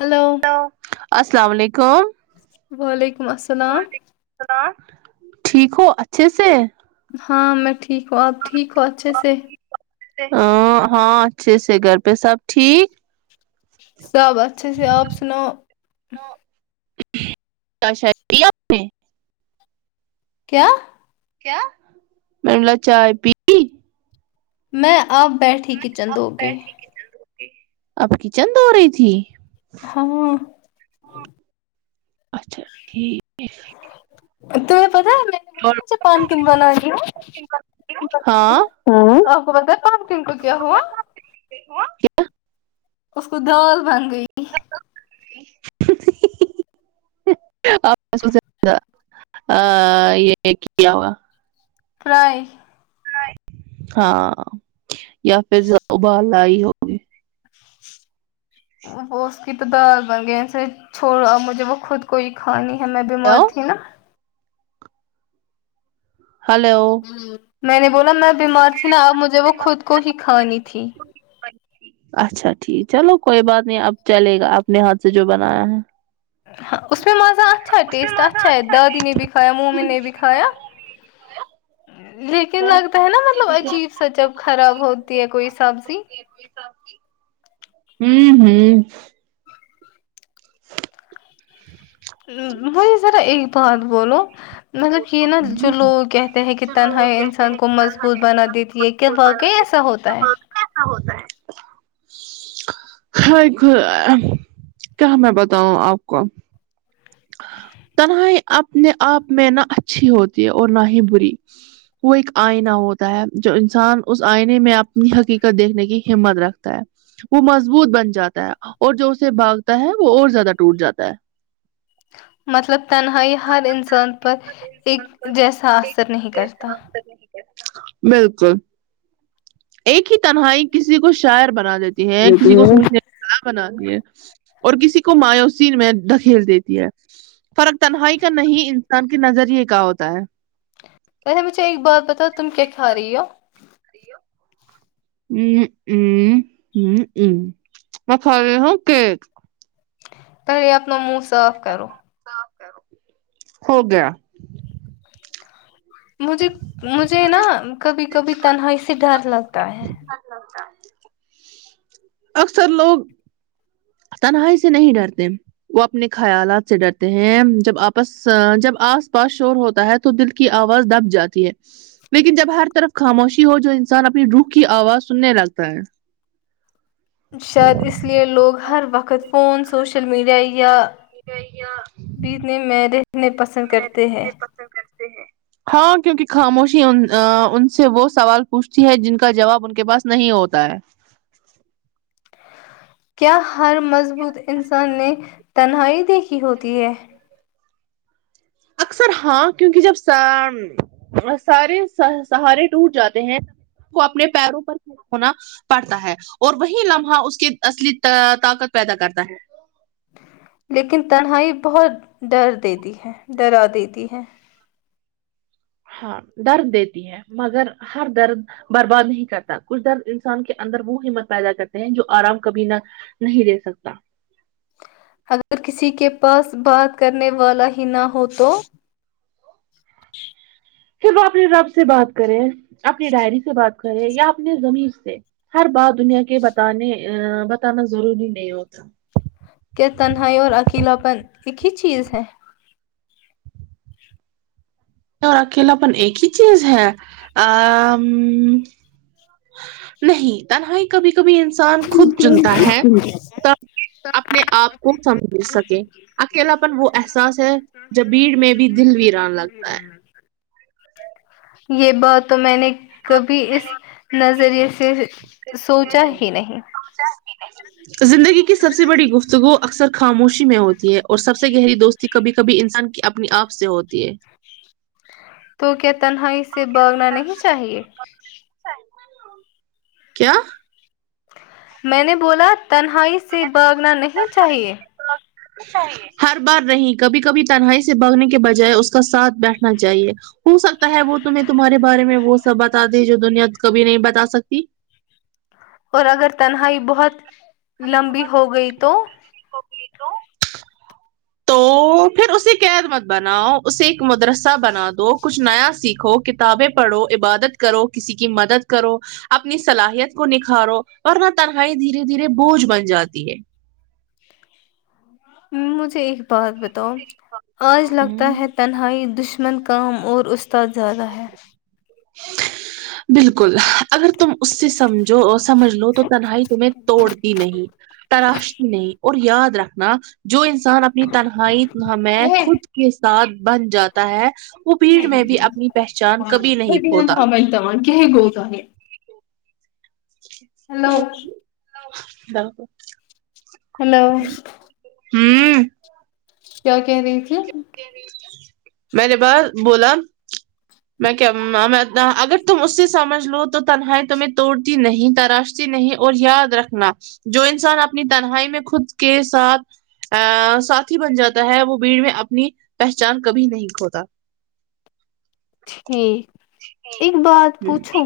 hello السلام علیکم وعلیکم السلام وعلیکم السلام ٹھیک ہو اچھے سے ہاں میں ٹھیک ہوں آپ ٹھیک ہو اچھے سے ہاں اچھے سے گھر پہ سب ٹھیک صب اچھے سے آپ سنا ؤ [unintelligible] نے میں کیا کیا میں نے بولا چائے پی میں اب بیٹھی کچن دھو کے آپ کچن دھو رہی تھی ہاں اچھا ٹھیک تمیں پتا ہے میں نے بولا اور نہ جب پمکن والا لیو [unintelligible] ھممم آپ کو پتا ہے پمکن کو کیا ہوا اس کو دال بن گئی دال بن گئ آپ نیں اسکو زیادہ آ یہ کیا ہوگا فرائی ہاں یا پھر زیا ابال لائی ہو وہ اس کی تو دال بن گئی اسے چھوڑا اب مجھے وہ خود کوہی کھانی ہے میں بیمار تھی نہ ہلو میں نے بولا میں بیمار تھی نہ اب مجھے وہ خود کو ہی کھانی تھی اچھا ٹھیک چلو کوئی بات نہیں اب چلے گا اپنے ہاتھ سے جو بنایا ہے ہاں اس میں مزہ اچھا ہے ٹیسٹ اچھا ہے دادی نے بھی کھایا ممی نے بھی کھایا لیکن لگتا ہے نہ مطلب عجیب سا جب خراب ہوتی ہے کوئی سبزی کوئی سبزی ھمم ھمم [inaudible] وہی ذرا ایک بات بولو مطلب یہ نہ جو لوگ کہتے ہیں کہ تنہائی انسان کو مضبوط بنا دیتی ہے کہ واقعی ایسا ہوتا ہے ایسا ہوتا ہے ہے کوئی کیا میں بتاؤں آپ کو تنہائی اپنے آپ میں نہ اچھی ہوتی ہے اور نہ ہی بری وہ ایک آئینہ ہوتا ہے جو انسان اس آئینے میں اپنی حقیقت دیکھنے کی ہمت رکھتا ہے وہ مضبوط بن جاتا ہے اور جو اسے بھاگتا ہے وہ اور زیادہ ٹوٹ جاتا ہے مطلب تنہائی ہر انسان پر ایک جیسا اثر نہیں کرتا بالکل ایک ہی تنہائی کسی کو شاعر بنا دیتی ہے کسی کو سوچنے یاب بنا دیے اور کسی کو مایوسی میں دھکیل دیتی ہے فرق تنہائی کا نہیں انسان کے نظریے کا ہوتا ہے ویسے مجھے ایک بات بتاؤ تم کیا کھا رہی ہو ممم ممم ممم ممم میں کھا رہی ہوں کیک پہلے یہ اپنا منہ صاف کرو صاف کرو ہو گیا مجھے مجھے نہ کبھی کبھی تنہائی سے ڈر لگتا ہے لگتا ہے اکثر لوگ تنہائی سے نہیں ڈرتے وہ اپنے خیالات سے ڈرتے ہیں جب آپس آ آس پاس شور ہوتا ہے تو دل کی آواز دب جاتی ہے لیکن جب ہر طرف خاموشی ہو جو انسان اپنی روح کی آواز سننے لگتا ہے شاید اس لیے لوگ ہر وقت فون سوشل میڈیا یا بیتنے میں رہنے پسند کرتے ہیں کر تے ہیں ہاں کیونکہ خاموشی ان ان سے وہ سوال پوچھتی ہے جن کا جواب ان کے پاس نہیں ہوتا ہے کیا ہر مضبوط انسان نے تنہائی دیکھی ہوتی ہے اکثر ہاں کیونکہ جب سا سارے سہارے ٹوٹ جاتے ہیں کو اپنے پیروں پر کھڑا ہونا پڑھتا ہے اور وہی لمحہ اس کے اصلی تا طاقت پیدا کرتا ہے لیکن تنہائی بہت ڈر دیتی ہے ڈرا دیتی ہے ہاں درد دیتی ہے مگر ہر درد برباد نہیں کرتا کچھ درد انسان کے اندر وہ ہمت پیدا کرتے ہیں جو آرام کبھی نہ نہیں دے سکتا اگر کسی کے پاس بات کرنے والا ہی نہ ہو تو پھر وہ اپنے رب سے بات کرے اپنی ڈائری سے بات کرے یا اپنے زمیر سے ہر بات دنیا کے بتانے بتانا ضروری نہیں ہوتا کیا تنہائی اور اکیلاپن ایک ہی چیز ہے ہاں اور اکیلا پن ایک ہی چیز ہے ا نہیں تنہائی کبھی کبھی انسان خود چنتا ہے اپنے آپ کو سمجھ سکے اکیلاپن وہ احساس ہے جب بھیڑ میں بھی دل ویران لگتا ہے یہ بات تو میں نے کبھی اس نظریے سے سوچا ہی نہیں سوچا ہی نہیں زندگی کی سب سے بڑی گفتگو اکثر خاموشی میں ہوتی ہے اور سب سے گہری دوست کبھی کبھی انسان کی اپنی آپ سے ہوتی ہے تو کیا تنہائی سے باگنا نہیں چاہیے کیا میں نے بولا تنہائی سے بھاگنا نہیں چاہیے [unintelligible] ہر بار نہیں کبھی کبھی تنہائی سے بھگنے کے بجائے اس کا ساتھ بیٹھنا چاہیے ہو سکتا ہے وہ تمھیں تمہارے بارے میں وہ سب بتا دے جو دنیا کبھی نہیں بتا سکتی اور اگر تنہائی بہت لمبی ہو گئی تو ہوگئی تو تو پھر اسے قید مت بناؤ اسے ایک مدرسہ بنا دو کچھ نیا سیکھو کتنا کتابیں پڑھو عبادت کرو کسی کی مدد کرو اپنی صلاحیت کو نکھارو ورنہ تنہائی دھیرے دھیرے بوجھ بن جاتی ہے امم مجھے ایک بات بتاؤ آج لگتا ہے تنہائی دشمن کام اور اس استاد زیادہ ہے بالکل اگر تم اس سے سمجھو سمجھ لو تو تنہائی تمہیں توڑتی نہیں تراشتی نہیں اور یاد رکھنا جو انسان اپنی تنہائی ہمیں خود کے ساتھ بن جاتا ہے وہ بھیڑ میں بھی اپنی پہچان کبھی نہیں کھوتا [unintelligible] ہلو [unintelligible] ہیلو ہمم کیا کہہ رہی تھی میں نے بس بولا میں کیا اگر تم اس سے سمجھ لو تو تنہائی تمھیں توڑتی نہیں تراشتی نہیں اور یاد رکھنا جو انسان اپنی تنہائی میں خود کے ساتھ ا ساتھی بن جاتا ہے وہ بھیڑ میں اپنی پہچان کبھی نہیں کھوتا ٹھیک ایک بات ہوں پوچھو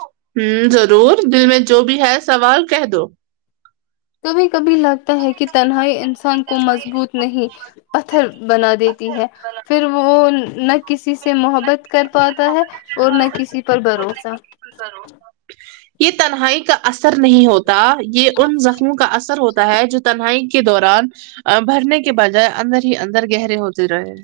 ہوں ضرور دل میں جو بھی ہے سوال کہہ دو کبھی کبھی لگتا ہے کہ تنہائی انسان کو مضبوط نہیں پتھر بنا دیتی ہے پھر وہ نٹ کسی سے محبت کر پاتا ہے اور نہ کسی پر بھروسہ بھروسہ یہ تنہائی کا اثر نہیں ہوتا یہ ان زخموں کا اثر ہوتا ہے جو تنہائی کے دوران بھرنے کے بجائے اندر ہی اندر گہرے ہوتے رہے ہیں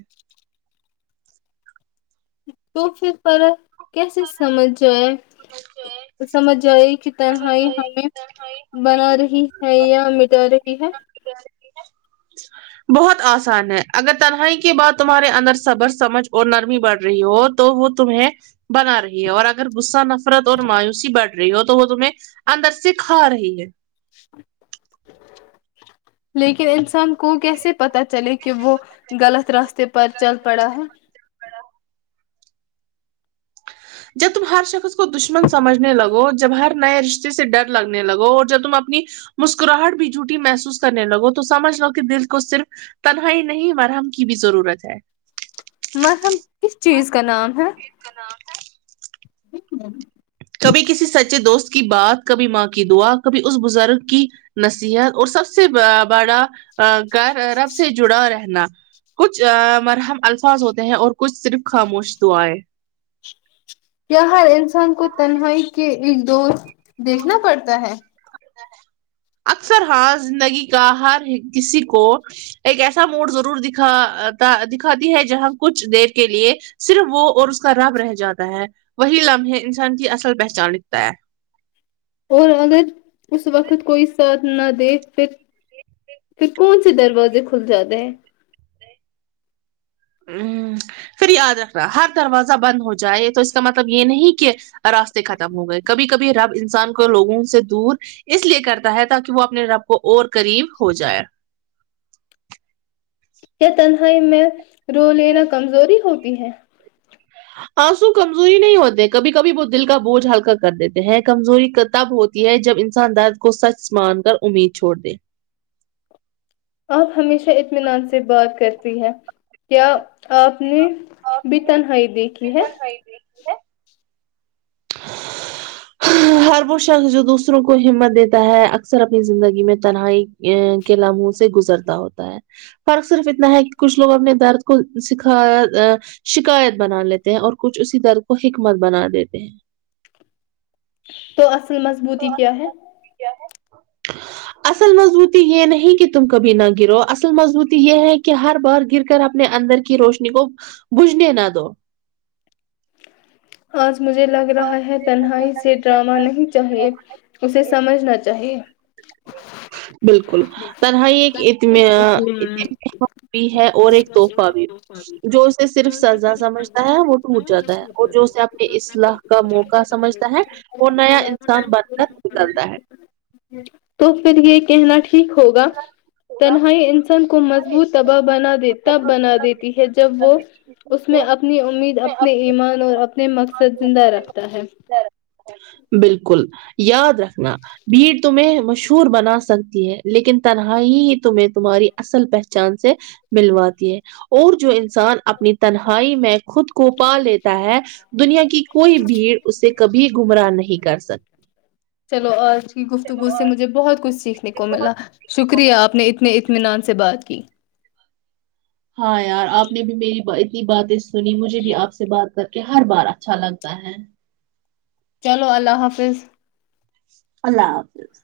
تو پھر فرق کیسے سمجھ جائے سمجھ آئی کہ تنہائی ہمیں بنا رہی ہے یا مٹا را رہی ہے بہت آسان ہے اگر تنہائی کی بات تمہارے اندر صبر سمجھ اور نرمی بڑھ رہی ہو تو وہ تمہیں بنا رہی ہے اور اگر غصہ نفرت اور مایوسی بڑھ رہی ہو تو وہ تمہیں اندر سے کھا رہی ہے [inaudible] لیکن انسان کو کیسے پتا چلے کہ وہ غلط راستے پر چل پڑا ہے جب تم ہر شخص کو دشمن سمجھنے لگو جب ہر نئے رشتے سے ڈر لگنے لگو اور جب تم اپنی مسکراہٹ بھی جھوٹی محسوس کرنے لگو تو سمجھ لو کہ دل کو صرف تنہائی نہیں مرہم کی بھی ضرورت ہے مرہم کس چیز کا نام ہے کی نام ہے ہوں کبھی کسی سچے دوست کی بات کبھی ماں کی دعا کبھی اس بزرگ کی نصیحت اور سب سے بڑا گر رب سے جڑا رہنا کچھ مرحم الفاظ ہوتے ہیں اور کچھ صرف خاموش دعائیں کیا ہر انسان کو تنہائی کے ایک دور دیکھنا پڑتا ہے اکثر ہاں زندگی کا ہر کسی کو ایک ایسا موڈ ضرور دکھا دکھاتی ہے جہاں کچھ دیر کے لیے صرف وہ اور اس کا رب رہ جاتا ہے وہی لمحے انسان کی اصل پہچانکتا ہے اور اگر اس وقت کوئی ساتھ نہ دے پھر پھر کون ک دروازے کھل جاتے ہیں ہ پھر یاد رکھ رہا ہر دروازہ بند ہو جائے تو اس کا مطلب یہ نہیں کہ راستے ختم ہو گئے کبھی کبھی رب انسان کو لوگوں سے دور اس لیے کرتا ہے تاکہ وہ اپنے رب کو اور قریب ہو جائے کیا تنہائی میں رو لینا کمزوری ہوتی ہے آنسو کمزوری نہیں ہوتے کبھی کبھی وہ دل کا بوجھ ہلکا کر دیتے ہیں کمزوری تب ہو ہوتی جب انسان درد کو سچ مان کر امید چھوڑ دے آپ ہمیشہ اطمینان سے بات کرتی ہیں کیا آپ نے بھی تنہائی دیکھی ہے [inaudible] ہر وہ شخص جو دوسروں کو ہمت دیتا ہے اکثر اپنی زندگی میں تنہائی یہ کے لمحوں سے گزرتا ہوتا ہے فرق صرف اتنا ہے کہ کچھ لوگوں اور اپ نے درد کو سکھایا ہے شکایت بنا لیتے ہیں اور کچھ اسی درد کو حکمت بنا دیتے ہیں تو اصل مضبوطی کیا ہے کیا ہے اصل مضبوطی یہ نہیں کہ تم کبھی نہ گرو اصل مضبوط یہ ہے کہ ہر بار گر کر اپنے اندر کی روشنی کو بجھنے نہ دو آج مجھے لگ رہا ہے تنہائی سے ڈراما نے چاہیے اسے سمجھنا چاہیے بالکل تنہائی ایک ا اطم اطمینان بھی ہے اور ایک تحفہ بھی جو اسے صرف سزا سمجھتا ہے وہ ٹوٹ جاتا ہے اور جو اسے اپنی اصلاح کا موقع سمجھتا ہے اور نیا انسان بن کر نکلتا ہے تو پھر یہ کہنا ٹھیک ہوگا تنہائی انسان کو مضبوط تباہ بنا د تب بنا دیتی ہے جب وہ اس میں اپنی امید اپنے ایمان اور اپنے مقصد زندہ رکھتا ہے بالکل یاد رکھنا بھیڑ تمہیں مشہور بنا سکتی ہے لیکن تنہائی ہی تمہیں تمہاری اصل پہچان سے ملواتی ہے اور جو ان انسان اپنی تنہائی میں خود کو پا لیتا ہے دنیا کی کوئی بھرد چلو اج کی گفتگو سے مجھے بہت کچھ سیکھ نہ کو ملا شکریہ آپ نے اتنے اطمینان سے بات کی ہاں یار آپ نے بھی میری اتنی باتیں سنی مجھے بھی آپ سے سے بات کر کے ہر بار اچھا لگتا ہے چلو اللہ حافظ اللہ حافظ